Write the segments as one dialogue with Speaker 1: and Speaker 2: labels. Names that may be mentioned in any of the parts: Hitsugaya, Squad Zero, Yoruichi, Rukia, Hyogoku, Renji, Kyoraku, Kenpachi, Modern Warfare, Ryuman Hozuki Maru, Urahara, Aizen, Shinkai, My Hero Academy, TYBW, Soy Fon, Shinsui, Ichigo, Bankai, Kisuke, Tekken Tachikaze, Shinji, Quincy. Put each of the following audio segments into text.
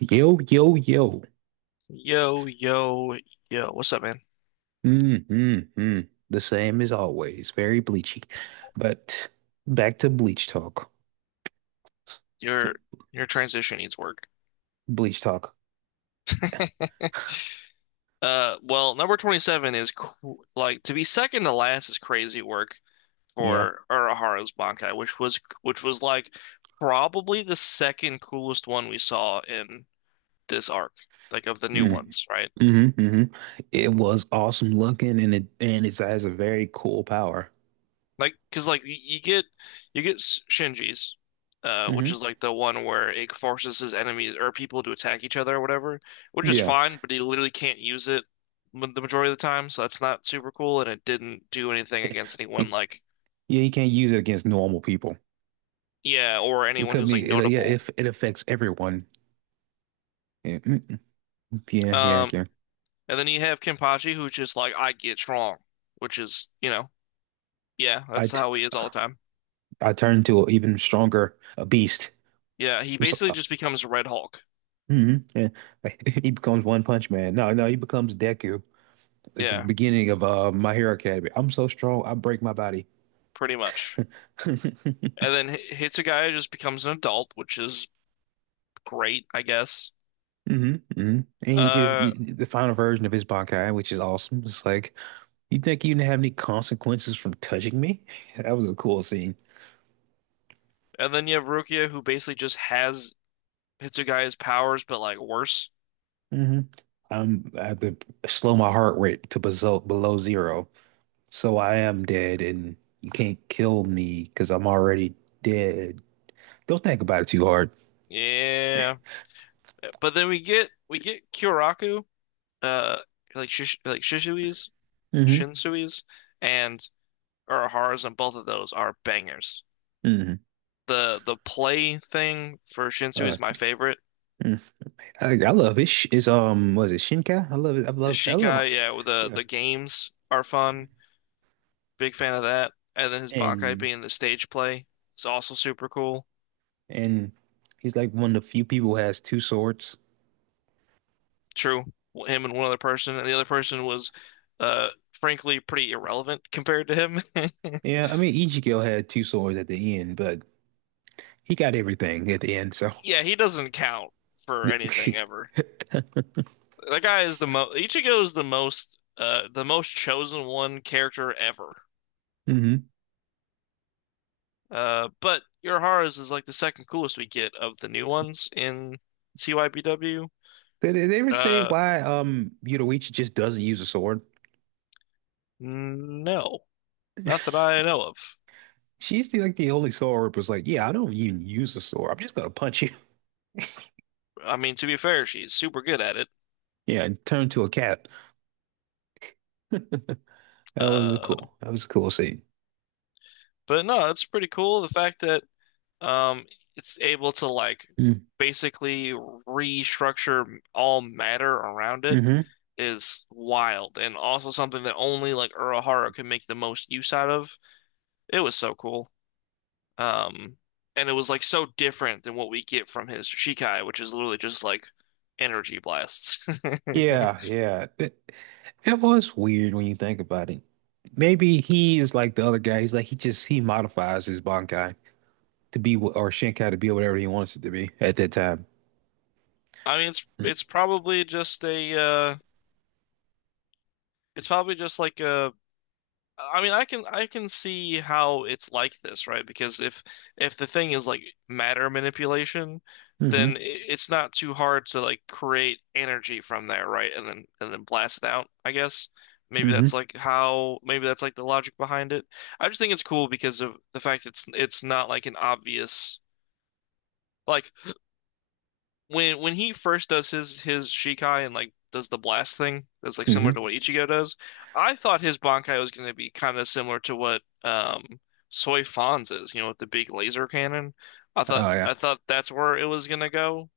Speaker 1: Yo, yo, yo.
Speaker 2: Yo, yo, yo. What's up, man?
Speaker 1: Mm, mm, mm. The same as always. Very bleachy. But back to bleach talk.
Speaker 2: Your your transition needs work.
Speaker 1: Bleach talk.
Speaker 2: Well, number 27 is cr like to be second to last is crazy work
Speaker 1: Yeah.
Speaker 2: for Urahara's Bankai, which was like probably the second coolest one we saw in this arc, like of the new
Speaker 1: Mm,
Speaker 2: ones, right?
Speaker 1: hmm hmm. It was awesome looking and it has a very cool power.
Speaker 2: Like, because like you get Shinji's, which
Speaker 1: Hmm.
Speaker 2: is like the one where it forces his enemies or people to attack each other or whatever, which is
Speaker 1: Yeah.
Speaker 2: fine, but he literally can't use it the majority of the time, so that's not super cool, and it didn't do anything
Speaker 1: Yeah,
Speaker 2: against anyone like
Speaker 1: yeah, you can't use it against normal people.
Speaker 2: yeah or
Speaker 1: It
Speaker 2: anyone
Speaker 1: could
Speaker 2: who's like
Speaker 1: be it, yeah,
Speaker 2: notable.
Speaker 1: if it affects everyone. Yeah, mm, mm, yeah, yeah,
Speaker 2: Um,
Speaker 1: yeah.
Speaker 2: and then you have Kenpachi, who's just like I get strong, which is yeah,
Speaker 1: I
Speaker 2: that's
Speaker 1: t
Speaker 2: how he is all the time.
Speaker 1: I turned to an even stronger a beast.
Speaker 2: Yeah, he
Speaker 1: I'm so-
Speaker 2: basically just becomes Red Hulk.
Speaker 1: hmm Yeah. He becomes One Punch Man. No, no, he becomes Deku at the
Speaker 2: Yeah,
Speaker 1: beginning of My Hero Academy. I'm so strong, I break my body.
Speaker 2: pretty much.
Speaker 1: Hmm
Speaker 2: And then Hitsugaya just becomes an adult, which is great, I guess.
Speaker 1: hmm. And he just
Speaker 2: Uh,
Speaker 1: the final version of his Bankai, which is awesome. It's like, you think you didn't have any consequences from touching me? That was a cool scene.
Speaker 2: and then you have Rukia, who basically just has Hitsugaya's powers, but like worse.
Speaker 1: Hmm. I have to slow my heart rate to below zero, so I am dead, and you can't kill me because I'm already dead. Don't think about it too hard.
Speaker 2: Yeah. But then we get Kyoraku, uh, like Shish like Shisui's,
Speaker 1: Mm-hmm.
Speaker 2: Shinsui's, and Urahara's, and both of those are bangers.
Speaker 1: Hmm.
Speaker 2: The play thing for Shinsui
Speaker 1: Uh,
Speaker 2: is my favorite.
Speaker 1: mm. I love it. It's was it Shinkai? I love it. I
Speaker 2: The
Speaker 1: love. I love.
Speaker 2: Shikai, yeah, with
Speaker 1: Yeah.
Speaker 2: the games are fun. Big fan of that. And then his Bankai
Speaker 1: And
Speaker 2: being the stage play is also super cool.
Speaker 1: and he's like one of the few people who has two swords.
Speaker 2: True. Him and one other person, and the other person was, frankly, pretty irrelevant compared to him.
Speaker 1: Yeah, I mean Ichigo had two swords at the end, but he got everything at the end. So.
Speaker 2: Yeah, he doesn't count for anything ever.
Speaker 1: Hmm.
Speaker 2: That guy is the most. Ichigo is the most chosen one character ever. But Urahara's is like the second coolest we get of the new ones in TYBW.
Speaker 1: Did they ever say
Speaker 2: Uh,
Speaker 1: why Yoruichi just doesn't use a sword?
Speaker 2: no, not that I know of.
Speaker 1: She's the, like the only sword was like, yeah, I don't even use a sword. I'm just gonna punch you.
Speaker 2: I mean, to be fair, she's super good at it.
Speaker 1: Yeah, and turn to a cat. That was a
Speaker 2: Uh,
Speaker 1: cool. That was a cool scene.
Speaker 2: but no, it's pretty cool the fact that um, it's able to like basically restructure all matter around it
Speaker 1: Hmm.
Speaker 2: is wild, and also something that only like Urahara can make the most use out of. It was so cool. Um, and it was like so different than what we get from his Shikai, which is literally just like energy blasts.
Speaker 1: Yeah, yeah. It was weird when you think about it. Maybe he is like the other guy. He's like he just he modifies his Bankai to be or Shinkai to be whatever he wants it to be at that time.
Speaker 2: I mean, it's probably just a it's probably just like a I mean, I can see how it's like this, right? Because if the thing is like matter manipulation,
Speaker 1: Hmm
Speaker 2: then it's not too hard to like create energy from there, right? And then blast it out, I guess. Maybe that's
Speaker 1: hmm
Speaker 2: like how maybe that's like the logic behind it. I just think it's cool because of the fact it's not like an obvious like when he first does his Shikai and like does the blast thing that's like similar to
Speaker 1: hmm.
Speaker 2: what Ichigo does, I thought his Bankai was going to be kind of similar to what Soy Fon's is, you know, with the big laser cannon. I thought
Speaker 1: Oh yeah.
Speaker 2: I thought that's where it was going to go.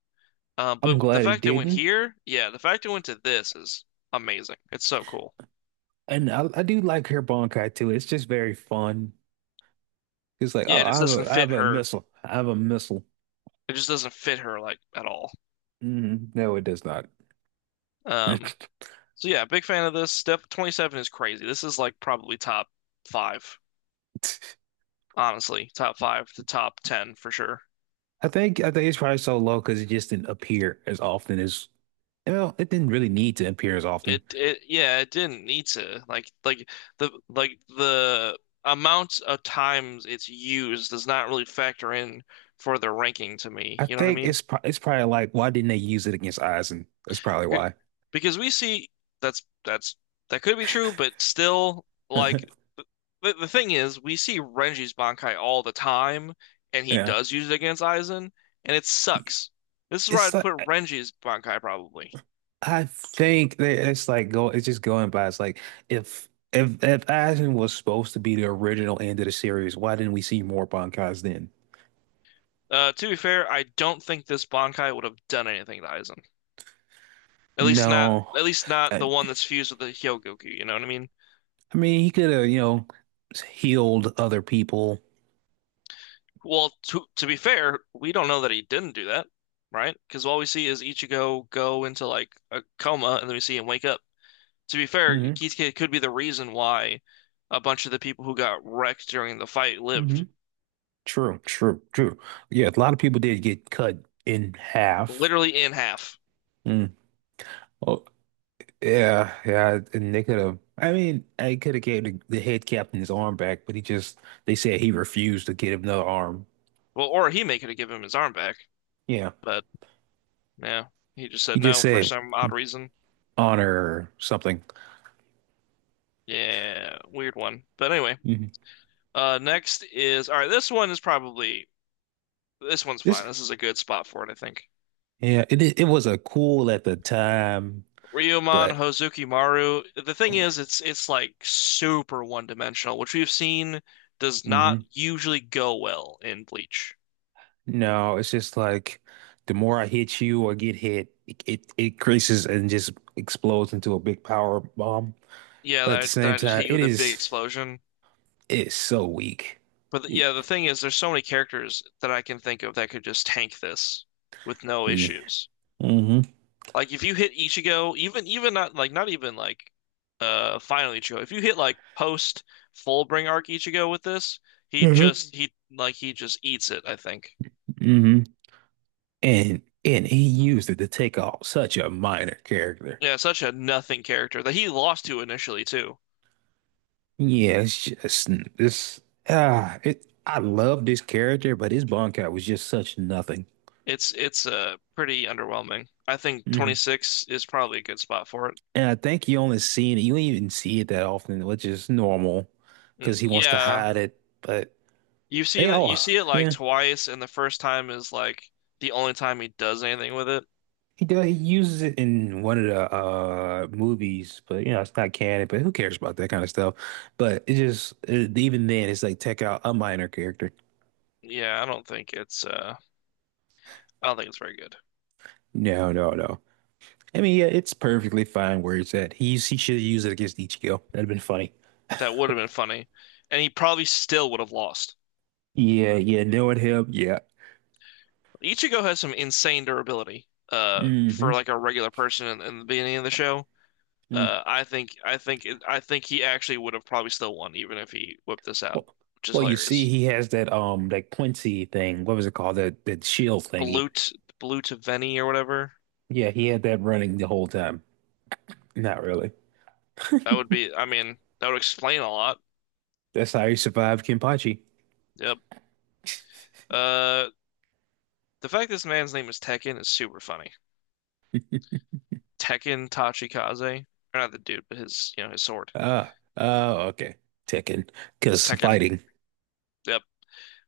Speaker 1: I'm
Speaker 2: But the
Speaker 1: glad it
Speaker 2: fact it went
Speaker 1: didn't.
Speaker 2: here, yeah, the fact it went to this is amazing. It's so cool.
Speaker 1: And I do like her Bankai too. It's just very fun. It's like,
Speaker 2: Yeah,
Speaker 1: oh,
Speaker 2: it just doesn't
Speaker 1: I
Speaker 2: fit
Speaker 1: have a
Speaker 2: her.
Speaker 1: missile. I have a missile.
Speaker 2: It just doesn't fit her like at all.
Speaker 1: Hmm. No, it does not.
Speaker 2: Um, so yeah, big fan of this. Step 27 is crazy. This is like probably top five honestly, top five to top ten for sure.
Speaker 1: I think it's probably so low because it just didn't appear as often as. Well, it didn't really need to appear as often.
Speaker 2: It Yeah, it didn't need to the amount of times it's used does not really factor in for the ranking to me.
Speaker 1: I
Speaker 2: You know what I
Speaker 1: think
Speaker 2: mean?
Speaker 1: it's pro it's probably like, why didn't they use it against Aizen? That's probably
Speaker 2: C-
Speaker 1: why.
Speaker 2: Because we see that's that could be true, but still like the thing is we see Renji's Bankai all the time and he
Speaker 1: Yeah,
Speaker 2: does use it against Aizen and it sucks. This is where
Speaker 1: it's
Speaker 2: I'd
Speaker 1: like
Speaker 2: put
Speaker 1: I
Speaker 2: Renji's Bankai probably.
Speaker 1: I think that it's like go it's just going by. It's like if Aizen was supposed to be the original end of the series, why didn't we see more Bankais then?
Speaker 2: To be fair, I don't think this Bankai would have done anything to Aizen.
Speaker 1: No,
Speaker 2: At least not
Speaker 1: I,
Speaker 2: the one that's fused with the Hyogoku. You know what I mean?
Speaker 1: I mean he could have, healed other people.
Speaker 2: Well, to be fair, we don't know that he didn't do that, right? Because all we see is Ichigo go into like a coma, and then we see him wake up. To be fair,
Speaker 1: Hmm
Speaker 2: Kisuke could be the reason why a bunch of the people who got wrecked during the fight
Speaker 1: hmm.
Speaker 2: lived,
Speaker 1: True, true, true. Yeah, a lot of people did get cut in half.
Speaker 2: literally in half.
Speaker 1: Mm. Oh, yeah, yeah, and they could have. I mean, I could have gave the head captain his arm back, but he just they said he refused to give him another arm.
Speaker 2: Well, or he may could have given him his arm back,
Speaker 1: Yeah,
Speaker 2: but yeah, he just said
Speaker 1: he just
Speaker 2: no for
Speaker 1: said
Speaker 2: some odd reason.
Speaker 1: honor or something.
Speaker 2: Yeah, weird one. But anyway.
Speaker 1: Hmm.
Speaker 2: Next is all right. This one is probably this one's fine.
Speaker 1: This,
Speaker 2: This is a good spot for it, I think.
Speaker 1: yeah, it was a cool at the time,
Speaker 2: Ryuman
Speaker 1: but
Speaker 2: Hozuki Maru. The thing is, it's like super one dimensional, which we've seen does not
Speaker 1: mhm.
Speaker 2: usually go well in Bleach.
Speaker 1: No, it's just like the more I hit you or get hit, it creases and just explodes into a big power bomb.
Speaker 2: Yeah,
Speaker 1: But at the
Speaker 2: that, that
Speaker 1: same
Speaker 2: I just
Speaker 1: time,
Speaker 2: hit you with a big explosion.
Speaker 1: it is so weak.
Speaker 2: But
Speaker 1: It,
Speaker 2: yeah, the thing is, there's so many characters that I can think of that could just tank this with no
Speaker 1: yeah.
Speaker 2: issues.
Speaker 1: Hmm
Speaker 2: Like if you hit Ichigo, even even not like not even like final Ichigo. If you hit like post Fullbring arc Ichigo with this, he just he just eats it, I think.
Speaker 1: hmm. And he used it to take off such a minor character.
Speaker 2: Yeah, such a nothing character that he lost to initially too.
Speaker 1: Yeah, it's just this it I love this character, but his Bonkai was just such nothing.
Speaker 2: It's pretty underwhelming. I think
Speaker 1: Hmm.
Speaker 2: 26 is probably a good spot for it.
Speaker 1: And I think you only see it, you don't even see it that often, which is normal because he wants to
Speaker 2: Yeah,
Speaker 1: hide it. But they
Speaker 2: you
Speaker 1: all,
Speaker 2: see it like
Speaker 1: yeah,
Speaker 2: twice and the first time is like the only time he does anything with it.
Speaker 1: he does. He uses it in one of the movies, but you know it's not canon. But who cares about that kind of stuff? But it just, even then, it's like take out a minor character.
Speaker 2: Yeah, I don't think it's I don't think it's very good.
Speaker 1: No, no, no. I mean, yeah, it's perfectly fine where it's at. He should have used it against Ichigo. That'd have been funny.
Speaker 2: That would have been funny. And he probably still would have lost.
Speaker 1: Yeah, yeah, knowing him, yeah.
Speaker 2: Ichigo has some insane durability
Speaker 1: Hmm.
Speaker 2: for like a regular person in the beginning of the show.
Speaker 1: Mm.
Speaker 2: I think he actually would have probably still won even if he whipped this out,
Speaker 1: Well,
Speaker 2: which is
Speaker 1: well, you see,
Speaker 2: hilarious.
Speaker 1: he has that that Quincy thing. What was it called? That that shield thingy.
Speaker 2: Blute Blute Veni or whatever.
Speaker 1: Yeah, he had that running the whole time. Not really.
Speaker 2: That would be I mean, that would explain a lot.
Speaker 1: That's how he survived Kenpachi.
Speaker 2: Yep. Uh the fact this man's name is Tekken is super funny. Tekken Tachikaze. Or not the dude, but his you know, his sword.
Speaker 1: Ah, oh, okay. Tekken, because
Speaker 2: Tekken.
Speaker 1: fighting.
Speaker 2: Yep.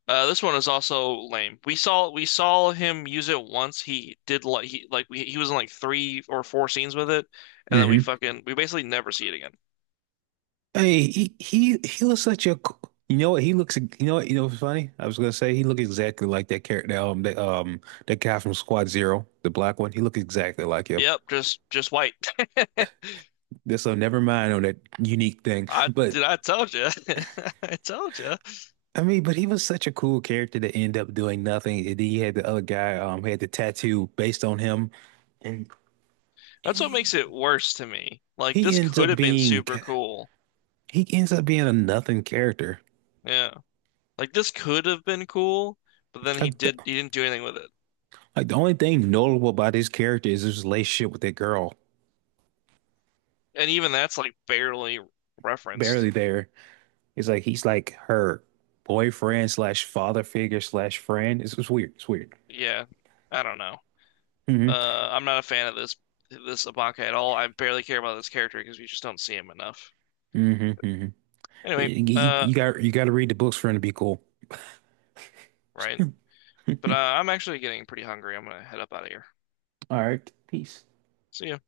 Speaker 2: This one is also lame. We saw him use it once. He did like he was in like three or four scenes with it, and then we
Speaker 1: Mm-hmm.
Speaker 2: fucking we basically never see it again.
Speaker 1: Hey, he looks such a you know what you know what's funny? I was gonna say he looked exactly like that character that that guy from Squad Zero, the black one. He looked exactly like him.
Speaker 2: Yep, just white.
Speaker 1: This so never mind on that unique thing. But
Speaker 2: I told you. I told you.
Speaker 1: I mean, but he was such a cool character to end up doing nothing. And then you had the other guy had the tattoo based on him, and, and
Speaker 2: That's what
Speaker 1: he ends
Speaker 2: makes
Speaker 1: up
Speaker 2: it worse to me. Like
Speaker 1: he
Speaker 2: this
Speaker 1: ends
Speaker 2: could
Speaker 1: up
Speaker 2: have been
Speaker 1: being
Speaker 2: super cool.
Speaker 1: he ends up being a nothing character.
Speaker 2: Yeah. Like this could have been cool, but then
Speaker 1: Like the
Speaker 2: he didn't do anything with it.
Speaker 1: like the only thing notable about his character is his relationship with that girl.
Speaker 2: And even that's like barely referenced.
Speaker 1: Barely there. It's like he's like her boyfriend/father figure/friend. It's weird. It's weird.
Speaker 2: Yeah. I don't know.
Speaker 1: Hmm
Speaker 2: I'm not a fan of this Ibaka at all. I barely care about this character because we just don't see him enough.
Speaker 1: hmm hmm.
Speaker 2: Anyway,
Speaker 1: You, you got to read the books for him to be cool.
Speaker 2: right. But I'm actually getting pretty hungry. I'm gonna head up out of here.
Speaker 1: All right. Peace.
Speaker 2: See ya.